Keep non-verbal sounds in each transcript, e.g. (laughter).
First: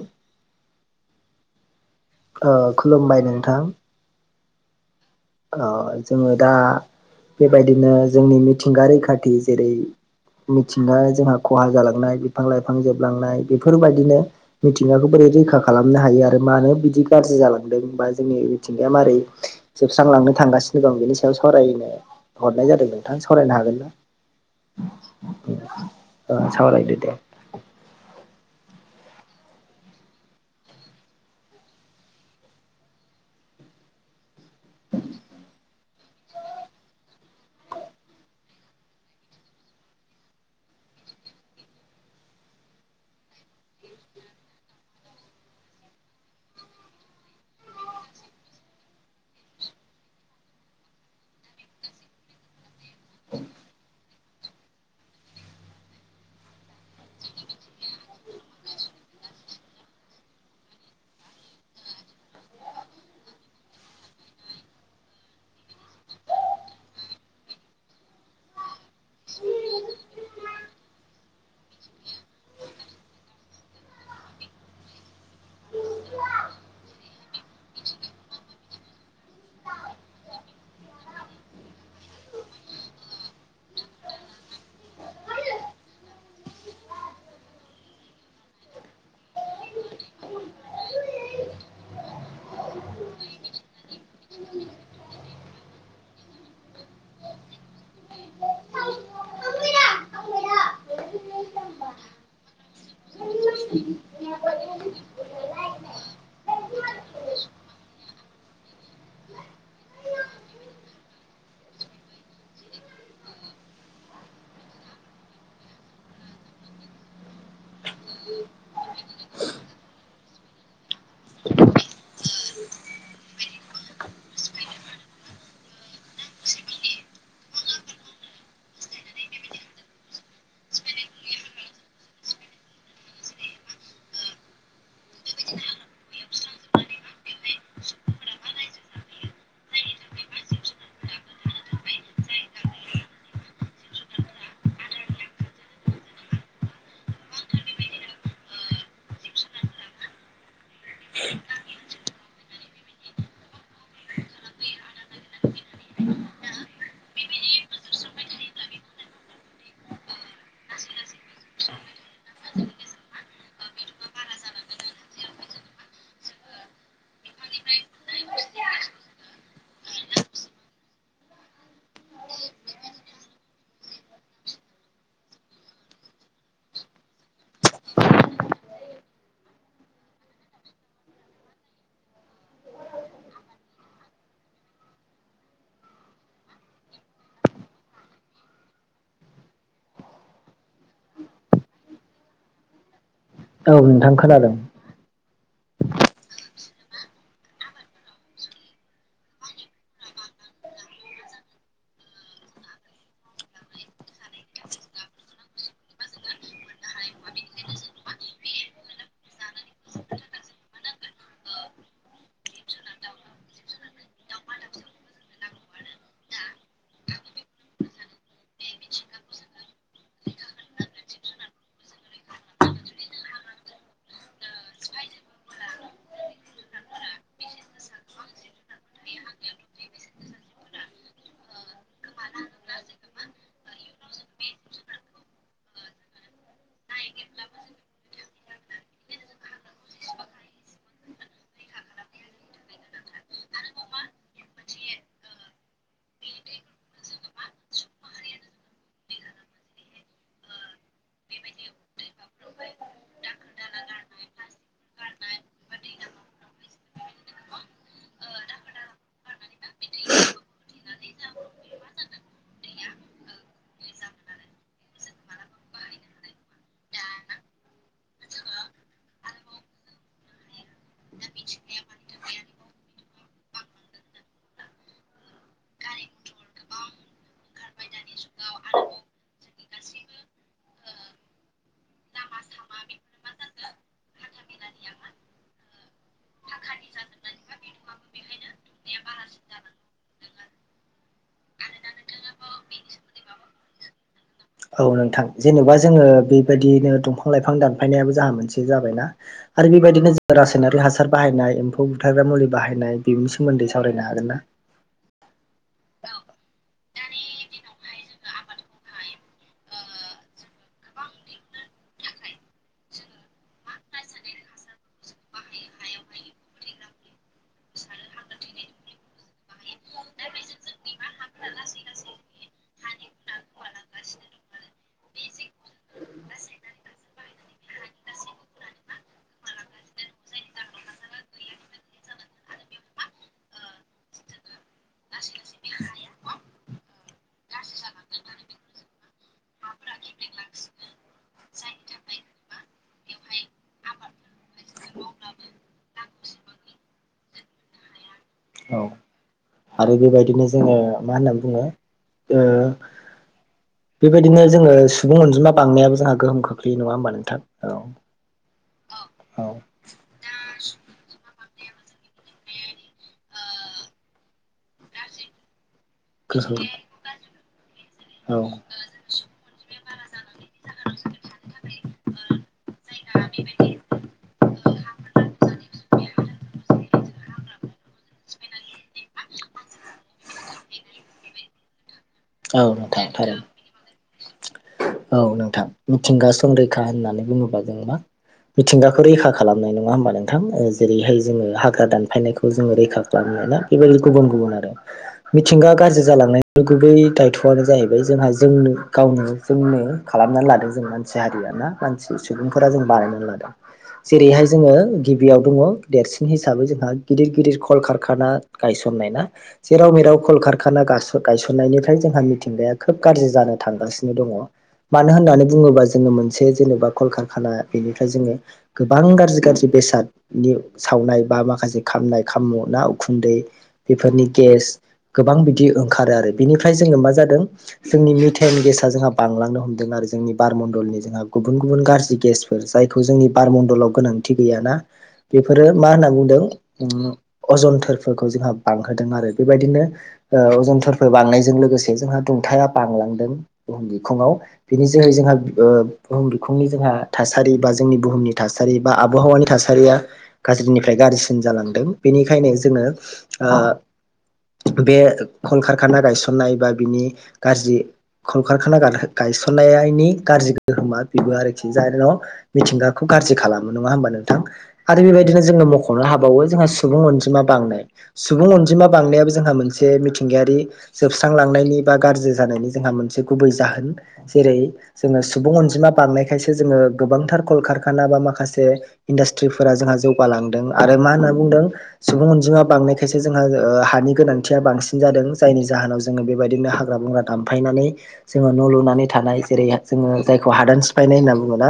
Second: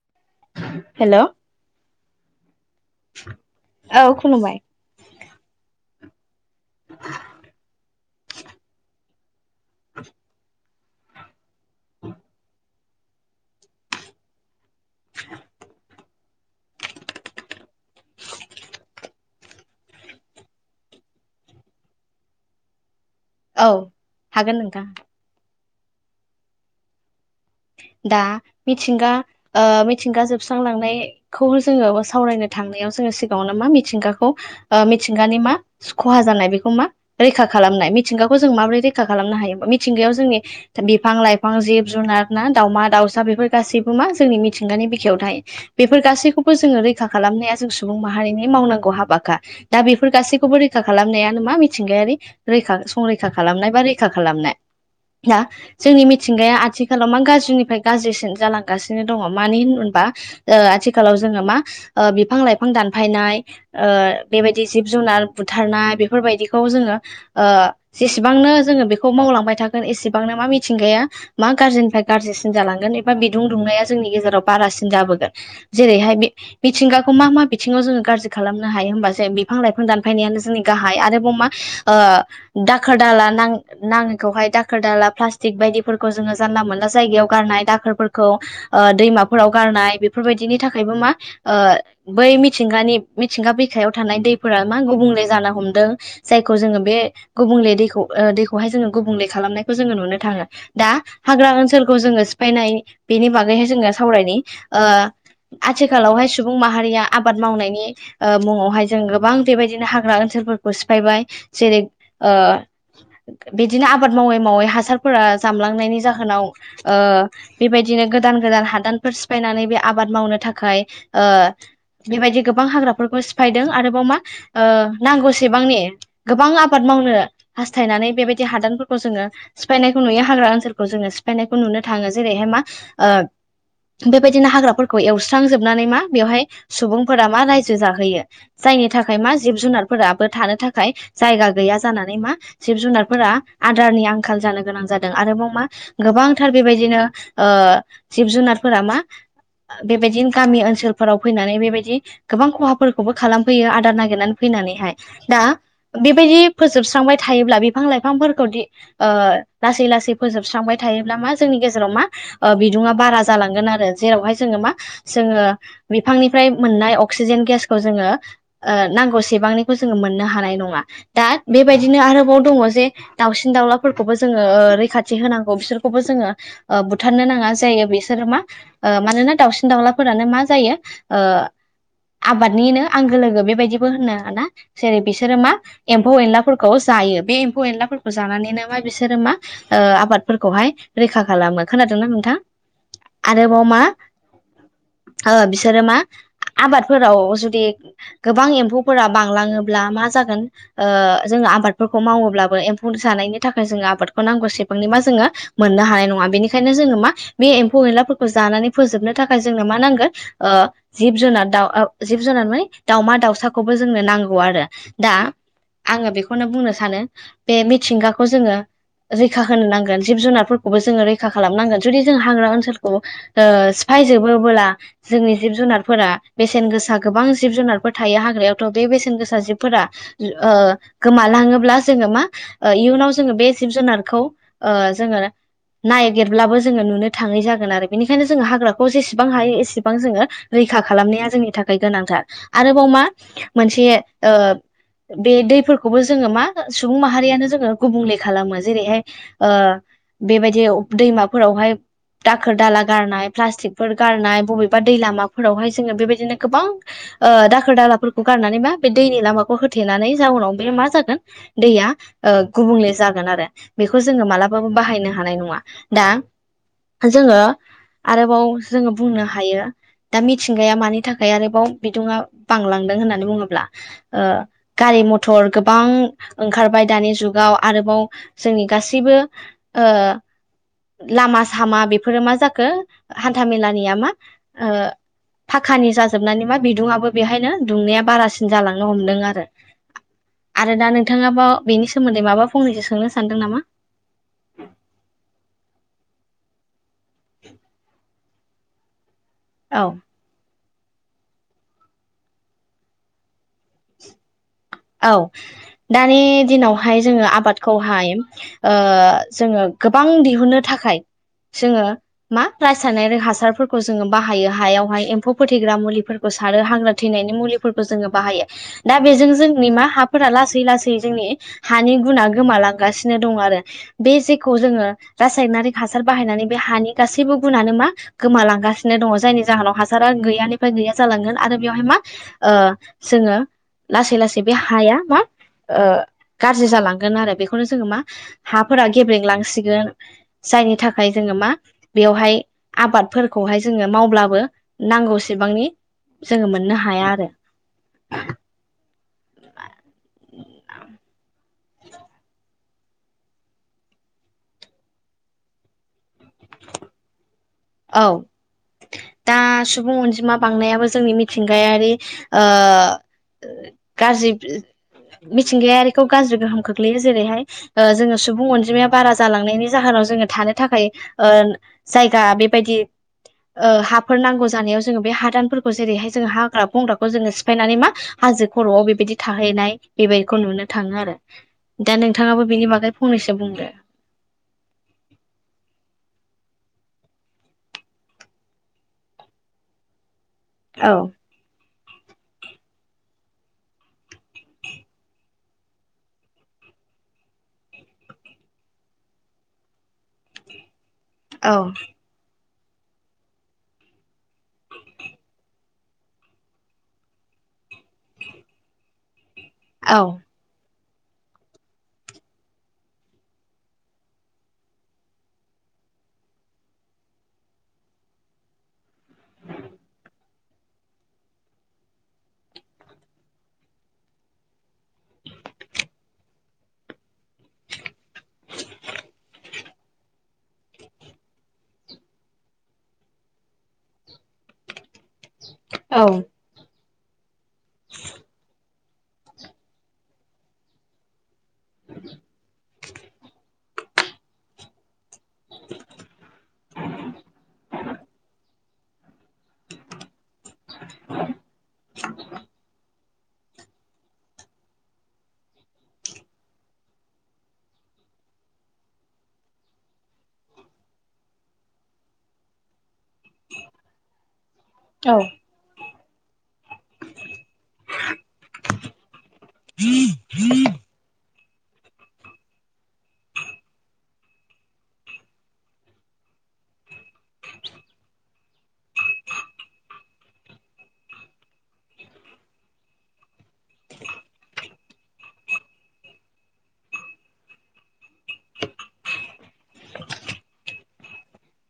ओ हेल' औ ओ खुलुमबाय खुलुमबाय अ जोङो दा बेबायदिनो जोंनि मिथिंगा रैखाथि जेरै मिथिंगाया जोंहा खहा जालांनाय बिफां-लाइ फां जोबलांनाय बेफोरबायदिनो मिथिंगाखौ बोरै रैखा खालाम नो हायो आरो मानो बिदि गाज्रि जालांदों बा जोंनि मिथिंगाया मारै जोबस्रांलांनो थांगासिनो दं बेनि सायाव सावरायनो हरनाय जादों नों थां सावरायनो औ हागोन ना हागोन नोंथां ओ सावरायदो दे दा मिथिंगा ओमिथिंगा जोबस्रांलांनायखौ जोङो सावरायनो थां नायाव जोङो सिगाङावनो मा मिथिंगाखौ ओमिथिंगानि मा खहा जानाय बेखौ मा रैखा खालामनाय मिथिंगाखौ जों माबोरै रैखा खालामनो हायो मिथिंगायाव जोंनि दा बिफां-लाइफां, जिब-जुनार ना दावमा-दाउसा बेफोर गासैबो मा जोंनि मिथिंगानि बिखायाव थाय बेफोर गासैखौबो जोङो रैखा खालाम‌ नाया जों सुबुं माहारिनि मावनांगौ हाबाखा दा बेफोर गासैखौबो रैखा खालामनायानो मा मिथिंगायारि रैखा संरैखा खालामनाय बा रैखा खालामनाय दा जोंनि मिथिंगाया आथि खालाव मा गाज्रिनिफ्राय गाज्रिसिन जालांगासिनो दङ' मानो हिनोबा ओ आथिखालाव जोङो मा ओ बिफां-लाइफां दानफायनाय ओ बेबायदि जिब-जुनार बुथारनाय बेफोरबायदिखौ जोङो (unintelligible) ओ जेसेबांनो जोङो बेखौ मावलांबाय थागोन एसेबांनो मा मिथिंगाया मा गाज्रिनिफ्राय गाज्रिसिन जालांगोन एबा बिदुं दुंनाया जोंनि गेजेराव बारासिन जाबोगोन जेरैहाय बे मिथिंगाखौ मा मा बिथिङाव जोङो गाज्रि खालामनो हायो होनबासो बिफां-लाइफां दानफायनायानो जोंनि गाहाय आरोबाव मा ओ दाखोर-दाला ना-नाङैखौहाय दाखोर दाला फ्लास्टिक बायदिफोरखौ जोङो जानला मोनला जायगायाव गारनाय दाखोरफोरखौ ओ दैमाफोराव गारनाय बेफोरबायदिनि थाखायबो मा ओ बै मिथिंगानि मिथिंगा बिखायाव थानाय दैफोरा मा गुबुंले जानो हमदों जाय दैखौ जोङो बे गुबुंले दैखौ ओ दैखौहाय जोङो गुबुंले खालामनायखौ जोङो नुनो थाङो दा हाग्रा ओनसोलखौ जोङो सिफायनाय बेनि बागैहाय जोङो सावरायनि ओ आथिखालावहाय सुबुं माहारिया आबाद मावनायनि ओ मुङावहाय जों गोबां बेबायदिनो हाग्रा ओनसो (unintelligible) फोरखौ सिफायबाय जेरै ओ बिदिनो आबाद मावै मावै हासारफोरा जामलांनायनि जाह होनाव ओ बेबायदिनो गोदान गोदान हादानफोर सिफायनानै बे आबाद मावनो थाखाय ओ बेबायदि गोबां हाग्राफोरखौ सिफायदों आरोबाव मा ओ नांगौसेबांनि गोबां आबाद म मावनो हास्थायनानै बेबायदि हादानफोरखौ जोङो सिफायनायखौ नुयो हाग्रा ओनसोल खौ जोङो सिफायनायखौ नुनो थाङो जेरैहाय मा ओ बेबायदिनो हाग्राफोरखौ एवस्रांजोबनानै मा बेवहाय सुबुंफोरा मा रायजो जाहोयो जा जायनि थाखाय मा जिब- जुनारफोराबो थानो थाखाय जायगा गैया जानानै मा जिब -जुनारफोरा आ आदारनि आंखाल जानो गोनां जादों आरोबाव मा गोबांथार बेबायदिनो ओ जिब- जुनारफोरा मा आ बेबायदिनो गामि ओनसोलफोराव फैनानै बेबायदि गोबां खहाफोरखौबो खालामफैयो आदार नागिरनानै फै नानैहाय दा बेबायदि फोजोबस्रांबाय थायोब्ला बिफां- लाइफांफोरखौ दि ओ लासै लासै फोजोब स्रांबाय थायोब्ला मा जोंनि गेजेराव मा ओ बिदुङा बारा जालांगोन आरो जेरावहाय जोङो मा जोङो ओ बिफांनिफ्राय मोननाय अक्सिजेन गेसखौ जोङो ओ नांगौ सेबांनिखौ जोङो मोननो हा नाय नङा दा बेबायदिनो आरोबाव दङ' जे दाउसिन दाउलाफोरखौबो जोङो ओ रैखाथ थि होनांगौ बिसोरखौबो जोङो ओ बुथारनो नाङा जायो बिसोर मा ओ मानोना दाउसिन दाउलाफोर फोरानो मा जायो ओ आबादनिनो आंगो लोगो बेबायदिबो होनो ना जेरै बिसोरो मा एम्फौ -एनलाफोरखौ ज जायो बे एम्फौ -एनलाफोरखौ जानानैनो मा बिसोरो मा ओ आबादफोरखौहाय रैखा खालामो खोनादोंना नोंथां आरोबाव मा औ नोंथां खोनादों ओ बिसोरो मा आबादफोराव जुदि गोबां एम्फौफोरा बांलाङोब्ला मा जागोन ओ जों ओ आबादफोरखौ मावोब्लाबो एम्फौ जानायनि थाखाय जोङो आबादखौ नांगौ सिब बांनि मा जोङो मोननो हानाय नङा बेनिखायनो जोङो मा बे एम्फौ- एनलाफोरखौ जानानै फोजोबनो थाखाय जोंङो मा नांगोन ओ जिब- जुनार दाउ ओ जिब- जुनार माने दावसा-दाउसाखौबो जोंनो नांगौ आरो दा आङो बेखौनो बुंनो सानो बे मिथिंगाखौ जोङो जि (unintelligible) होनो नांगोन जिब- जुनारफोरखौबो जोङो रैखा खालामनांगोन जुदि जों हाग्रा ओन्सोलखौ ओ सिफाय जोबो ओबोला जोंनि जिब -जुनारफोरा बेसेन गोसा गोबां जिब- जुनारफोर थायो हाग्रायावथ' बे बेसेन गोस सा जिबफोरा ओ गोमालाङोब्ला जोङो मा ओ इयुनाव जोङो बे जिब- जुनार खौ ओ जोङो नायगिरब्लाबो जोङो नुनो थाङै जागोन आरो बेनिखायनो जोङो हाग्राखौ जेसेबां हायो एसेबां जोङो रै खा खालामनाया जोंनि थाखाय गोनांथार आरोबाव मा मोनसे ओ बे दैफोरखौबो जोङो मा सुबुं माहारियानो जोङो गुबुंले खालामो जेरैहाय ओ बेबायदि दैमाफोरावहाय दाखोर दाला गारनाय प्लास्टिकफोर गारनाय बबेबा दै लामाफोरावहाय जोङो बेबायदिनो गोबां ओ दाखोर दालाफोरखौ गारनानै मा बे दैनि लामाखौ होथेनानै जाउनाव बे मा जागोन दैया ओ गुबुंले जागोन आरो बेखौ जोङो मालाबाबो बाहायनो हानाय नङा दा जोङो आरोबाव जोङो बुंनो हायो दा मिथिंगाया मानि थाखाय आरोबाव बिदुङा बांलांदों होननानै बुङोब्ला ओ गारि गारि मथर गोबां ओंखारबाय दानि जुगाव आरोबाव जोंनि गासैबो ओ लामा सामा बेफोरो मा जाखो हान्थामेलानिया मा ओ फाखानि जाजोबनानै मा बिदुङआबो बेहायनो दुंनाया बारासिन जालांनो हमदों आरो आरो दा नोंथाङाबाव बेनि सोमोन्दै माबा फंनैसो सोंनो सानदों नामा? औ नोंथां जेनेबा जोङो बेबायदिनो दंफां लाइफां दानफायनायाबो जाहा मोनसे जाबायना आरो औ बेबायदिनो रास नारि हासार बाहायनाय एम्फौ बुथारग्रा मुलि बाहायनाय बेनि सोमोन्दै सावरायनो हागोन ना? औ दानि दिनावहाय जोङो आबादखौहाय ओ जोङो गोब गोबां दिहुननो थाखाय जोङो मा रासारनाय हासारफोरखौ जोङो बाहायो हायावहाय एम्फौ फोथैग्रा मुलिफोरखौ । सारो हागरा थैनायनि मुलिफोरखौ जोङो बाहायो दा बेजों जों जोंनि मा हाफोरा लासै लासै जोंनि हानि गुना गोमालांगासिनो दं आरो बे जेखौ जोङो रासायनारि हासार बाहायनानै बे हानि गासैबो गुनानो मा गोमालांगासिनो दङ जायनि जा होनाव हासारा गैयानिफ्राय गैया जालांगोन आरो बेयावहाय मा ओ जोङो लासै लासै बे हाया मा ओ गाज्रि जालांगोन आरो बेखौनो जोङो मा हाफोरा गेब्रेंलांसिगोन जायनि थाखाय जोङो मा बेवहाय आबादफोरखौहाय जोङो मावब्लाबो नांगौसेबांनि । जोङो मोननो हाया आरो । औ । आरो बेबायदिनो जोङो मा होननानै बुङो ओ बेबायदिनो जोङो सुबुं अनजिमा बांनायाबो जोंहा गोहोम खोख्लैयो नङा होमबा नोंथां औ । औ । दा सुबुं अनजिमा बांनायाबो जोंनि मिथिंगायारि ओ गाज्रि मिथिंगायारि खौ गाज्रि गोहोम खोख्लैयो जेरैहाय ओ जोङो सुबुं औ अनजिमाया बारा । जालांनायनि जाहोनाव जोङो थानो थाखाय ओ जायगा बेबायदि ओ हाफोर नांगौ जानायाव जोङो बे हादानफोरखौ जेरैहाय जोङो हाग्रा बंग्राखौ जोङो सिफायनानै मा हा हाजो खर'आव बेबायदि थाहैनाय बेबायदिखौ नुनो थाङो आरो दा नोंथाङाबो औ बिनि बागै नोंथां फंनैसो थारैनो बुंदो औ नोंथां मिथिंगा संरैखा होननानै बुङोबा जों मा मिथिंगाखौ रैखा खालामनाय नङा होनबा नोंथां औ जेरैहाय जोङो हाग्रा दानफायनायखौ जोङो रैखा खालामनाय ना बेबायदि गुबुन गुबुन आरो मिथिंगा गाज्रि जालांनाय (unintelligible) बेै दायथ'आनो जाहैबाय जोंहा जोंनो गावनो जोंनो खालामनानै लादों जों मानसि हारिया औ ना मानसि सुबुंफोरा जों बानायनानै लादों । जेरैहाय जोङो गिबियाव दङ देरसिन हिसाबै जोंहा गिदिर गिदिर कलकारखाना गायसननाय ना जेराव औ मेराव कल खारखाना गा गायसननायनिफ्राय जोंहा मिथिंगाया खोब गाज्रि जानो थांगासिनो दङ मानो होननानै बुङोबा जोङो मोनसे जेनेबा कलकखाना बेनिफ्राय जोङो गोबां गाज्रि गाज्रि बेसादनि सावनाय बा माखासे खामनाय खाममु ना उखुन्दै बेफोरनि गेस गोबां बिदि ओंखारो आरो बेनिफ्राय जोङो मा जादों जोंनि मिथेन गेसा जोंहा बांलांनो हमदों आरो जोंनि बारमण्डलनि जोंहा गुबुन गुबुन गाज्रि गेसफोर जायखौ जोंनि बारमडलाव गोनांथि गैयाना । बेफोरो मा औ होनना बुंदों उम अजनथोरफोरखौ जोंहा बांहोदों आरो बेबायदिनो ओ अजन थोरफो बांनायजों लोगोसे जोंहा दुंथाया बांलांदों । बुहुम बिखुङाव बिनि जोहै जोंहा बुहुम बिखुंनि जोंहा थासारि बा जोंनि बुहुमनि थासारि बा आब- आबहावानि थासारिया गाज्रिनिफ्राय गाज्रिसिन जालांदों बेनिखायनो जोङो । बे खल कारखाना गायसननाय बा बिनि गाज्रि खल खारखाना गायसननायनि गाज्रि गोहोमा बेबो आरोखि जायनिजाहोनाव मिथिंगाखौ गाज्रि खालामो नङा होमबा नोंथां? आरो औ बेबायदिनो जोङो मख'नो हाबावो जोंहा सुबुं अनजिमा बांनाय सुबुं अनजिमा बांनायाबो । जोंहा मोनसे मिथिंगायारि जोबस्रांलां- (inaudible) बार गाज्रि जानायनि जोंहा मोनसे गुबै जाहोन जेरै जोङो सुबुं अनजिमा बांनायखायसो जोङो गोबांथार कलकारखाना बा माखासे इन्डास्ट्रिफोरा जोंहा जौगालांदों आरो मा होनना बुंदों सुबुं अनजिङा बांनायखायसो जोंहा हानि गोनांथिया बांसिन जादों जायनि जाहोनाव जोङो बेबायदिनो हाग्रा बंग्रा दामफायनानै जोङो न' लुनानै थानाय जेरै जोङो जायखौ हादान सिफायनाय होनना बुङोना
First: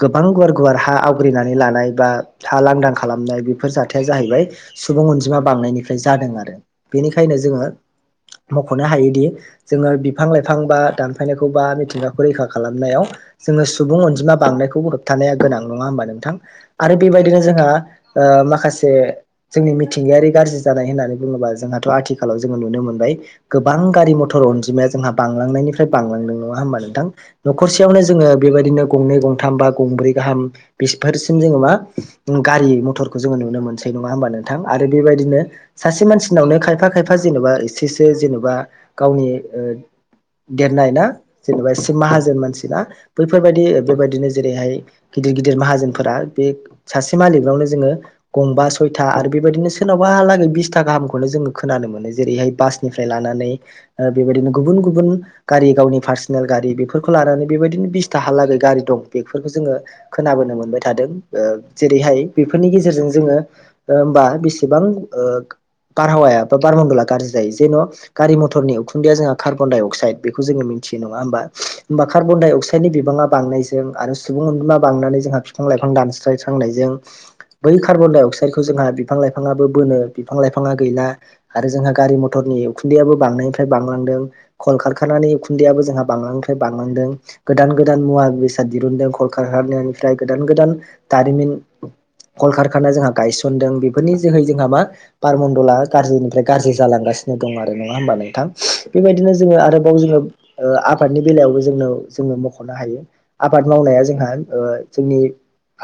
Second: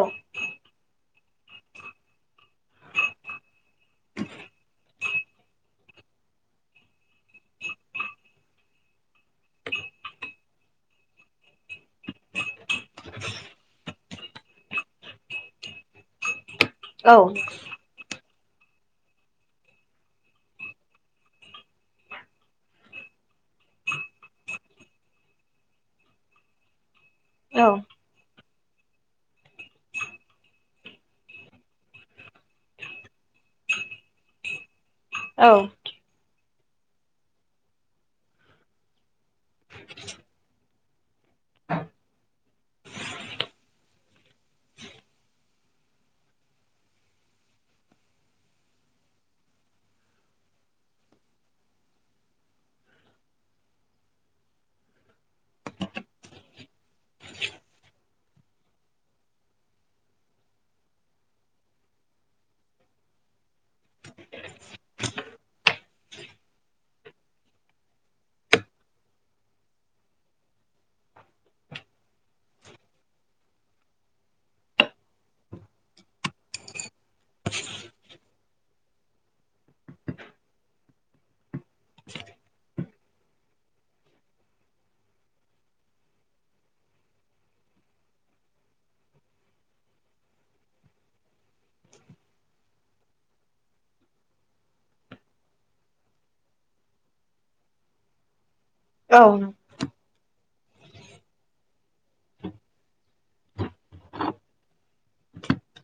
गोबां गुवार गुवार हा आवग्रिनानै लानाय बा हा लांदां खालामनाय बेफोर जाथाया जाहैबाय सुबुं अनजिमा बां- नायनिफ्राय जादों आरो बेनिखायनो जोङो मख'नो हायोदि जोङो बिफां लाइफां बा दानफायनायखौ बा मिथिगाखौ रैखा खालामनायाव जोङो सुबुं अनजिमा बांनायखौबो होबथानाया गोनां नङा होमबा नोंथां आरो औ बेबायदिनो जोंहा माखासे जोंनि मिथिंगायारि गाज्रि जानाय होननानै बुङोबा जोंहाथ' आथिखालाव जोङो नुनो मोनबाय गोबां गारि मथर अनजिमाया जोंहा बांलांनायनिफ्राय बांलांदों नङा होनबा नोंथां न'खरसेयावनो जोङो बेबायदिनो गंनै गंथाम बा गंब्रै गाहाम बेफोरसिम जोङो मा गारि मथरखौ जोङो नुनो मोनसै नङा होमबा नोंथां आरो बेबायदिनो सासे मानसि नावनो खायफा खायफा जेनेबा एसेसो जेनेबा गावनि देरनाय ना जेनेबा माहाजोन मानसि ना बैफोरबायदि बेबायदिनो जेरैहाय गिदिर गिदिर माहाजोनफोरा बे सासे मालिकनावनो जोङो गंबा सयथा आरो बेबायदिनो सोरनावबालागै बिसथा गाहामखौनो जोङो खोनानो जेरैहाय बासनिफ्राय लानानै बेबायदिनो गुबुन गुबुन गारि गावनि पार्सनेल गारि बेफोरखौ लानानै बेबायदिनो बिसथाहालाै गारि दं बेफोरखौ जोङो खोनो मोनबाय थादों जेरैहाय बेफोरनि गेजेरजों जोङो होमबा बेसेबां बारहावाया बा बारमन्दडला गाज्रि जायो जेन' गारि मथरनि उखुन्दैया जोंहा कार्बन- डाइअक्साइद बेखौ जोङो मोनथियो नङा होमबा होमबा कार्बन-डाइ-अक्साइडनि बिबाङा बांनायजों आरो सुबुं अनजिमा बांनानै जोंहा बिफां लाइफां दानस्राय- थांनायजों बै कार्बन डाइ अक्साइदखौ जोंहा बिफां लाइफाङाबो बोनो बिफां लाइफाङा गैला आरो जोंहा गारि मथर ओरै उखुन्दैआबो बांनायनिफ्राय बांलांदों कल कारखानानि उखुन्दैआबो जोंहा बांलांदों बांलांदों गोदान गोदान मुवा बेसाद दिरुनदों कल कारखानानिफ्राय गोदान गोदान दारिमिन (inaudible) कलकारखाना जोंहा गायसनदों बेफोरनि जोहै जोंहा मा बारमन्दला गाज्रिनिफ्राय गाज्रि जालांगासिनो दं आरो नङा होमबा नोंथां औ बेबायदिनो जोङो आरोबाव जोङो आबादनि बेलायावबो जोंनाव जोंनो मख'नो हायो आबाद मावनाया जोंहा जोंनि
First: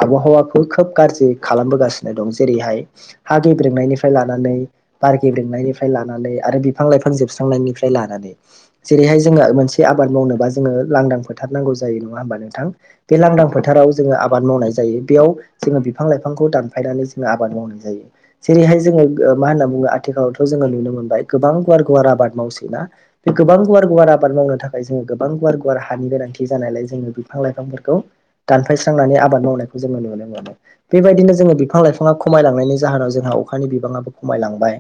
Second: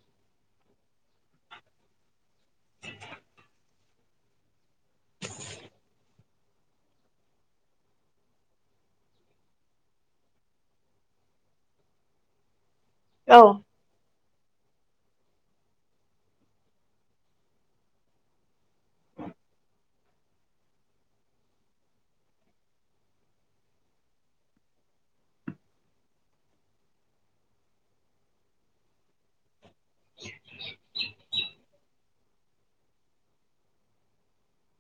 आबहावाखौ खोब गाज्रि खालामबोगासिनो दं जेरैहाय हा गेब्रेंनायनिफ्राय लानानै बार गेब्रेंनायनिफ्राय लानानै आरो बिफां लाइफां जोबस्रांनायनिफ्राय लानानै जेरैहाय जोङो मोनसे आबाद मावनोबा जोनो लां फोथार नांगौ जायो नङा होनबा नोंथां बे लानदां फोथाराव जोङो आबाद मावनाय जायो बेयाव जोङो बिफां लाइफांखौ दानफायनानै जोङो आबाद मावनाय जायो जेरैहाय जोङो मा होनना बुङो आथिखालावथ' जोङो नुनो मोनबाय गोबां गुवार गुवार आबाद मावसै ना बे गोबां गुवार गुवार आबाद मावनो थाखाय जों गोबां बां गुवार गुवार हानि गोनांथि जानायलाय जोङो बिफां लाइफांफोरखौ दानफायस्रांनानै आबाद आबाद मावनायखौ जोङो नुनो मोनो बेबायदिनो बिफां लाइफां बिफाङा खमायलांनायनि जाहोनाव जोंहा अखानि बिबाङाबो खमायलांबाय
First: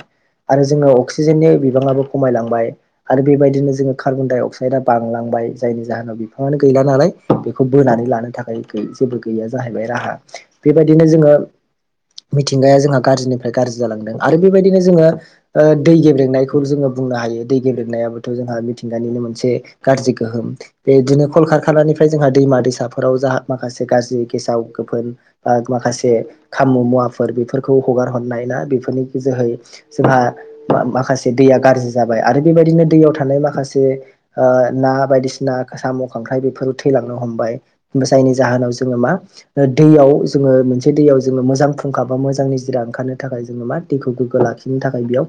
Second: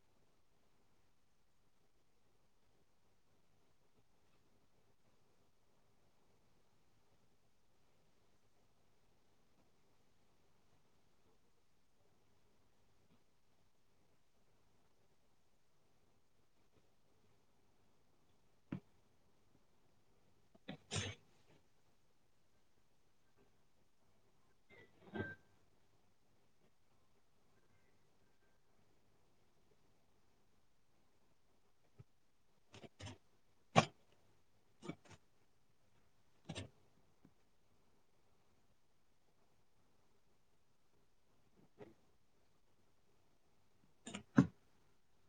आरो जोङो अक्सिजेननि बिबाङाबो खमायलांबाय आरो बेबायदिनो जोङो कार्बन डाइ अक्साइदआ बांलांबाय जायनि जाहोनाव बिफाङानो गैला नालाय बेखौ बोनानै लानो थाखाय जेबो गैया जाहैबाय राहा बेबायदिनो जोङो मिथिंगाया जोंहा गाज्रिनिफ्राय गाज्रि जालांदों आरो बेबायदिनो जोङो ओ दै गेब्रेंनायखौ जोङो बुंनो हायो दै गेब्रेंनायाबोथ' जोंहा मिथिंगानिनो मोनसे गाज्रि गोहोम बे बिदिनो कल कखनिफ्राय जोंहा दैमा दैसाफोराव जाह माखासे गाज्रि गेसाव गोफोन माखासे खाममु मुवाफोर बेफोरखौ हगार हरनाय ना बेफोरनि जोहै जोंहा माखासे दैया गाज्रि जाबाय आरो बेबायदिनो दैयाव थानाय ओ माखासे ना बायदिसिना साम' खांख्राइ बेफोर थैलांनो हमबाय जायनि जाउनाव जोङो मा दैयाव जोङो मोनसे दैयाव जोङो मोजां फुंखा बा मोजां निजिरा ओंखारनो थाखाय जोङो मा दैखौ गोग्गो लाखिनो थाखाय बेयाव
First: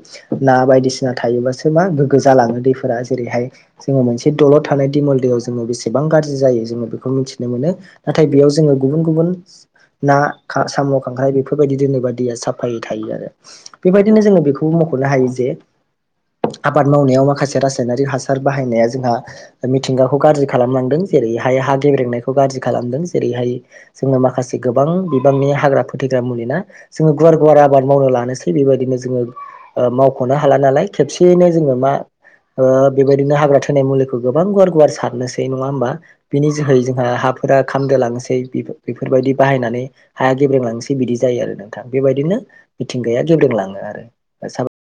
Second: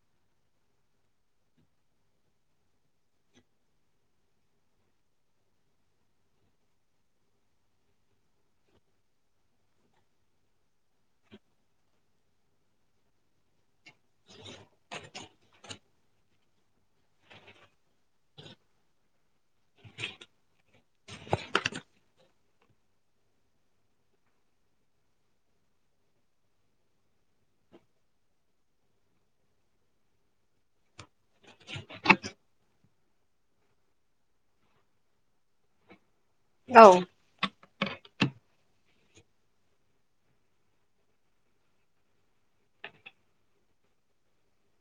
ना बायदिसिना थायोबसो मा गोग्गो जालाङो दैफोरा जेरैहाय जोङो मोनसे दलर थानाय दिमोल दैयाव जोङो बेसेबां गाज्रि जायो जोङो बेखौ मिथिनो मोनो नाथाय बेयाव जोङो गुबुन गुबुन ना खा साम' खांख्राइ बेफोरबायदि दोनोबा दैया साफायै थायो आरो बेबादिनो जोङो बेखौबो मख'नो हायो जे आबाद मावनायाव माखासे रासायनारिक हासार बाहायनाया जोंहा मिथिंगाखौ गाज्रि खालामनांदों जेरैहाय हा गेब्रेंनायखौ गाज्रि खालामदों जेरैहाय जोङो माखासे गोबां बिबांनि हाग्रा फोथैग्रा मुलि ना जोङो गुवार गुवार आबाद मावनो लानोसै बेबायदिनो जोङो ओ मावख'नो हाला नालाय खेबसेयैनो जोङो मा ओ बेबायदिनो हाग्रा थैनाय मुलिखौ गोबां गुवार गुवार सारनोसै नङा होमबा बिनि जोहै औ जोंहा हाफोरा खामदो लांस (unintelligible) बेफोर बेफोरबायदि बाहायनानै हाया गेब्रेलांनोसै बिदि जायो आरो नोंथां बेबायदिनो मिथिंगाया गेब्रेंलाङो आरो (unintelligible)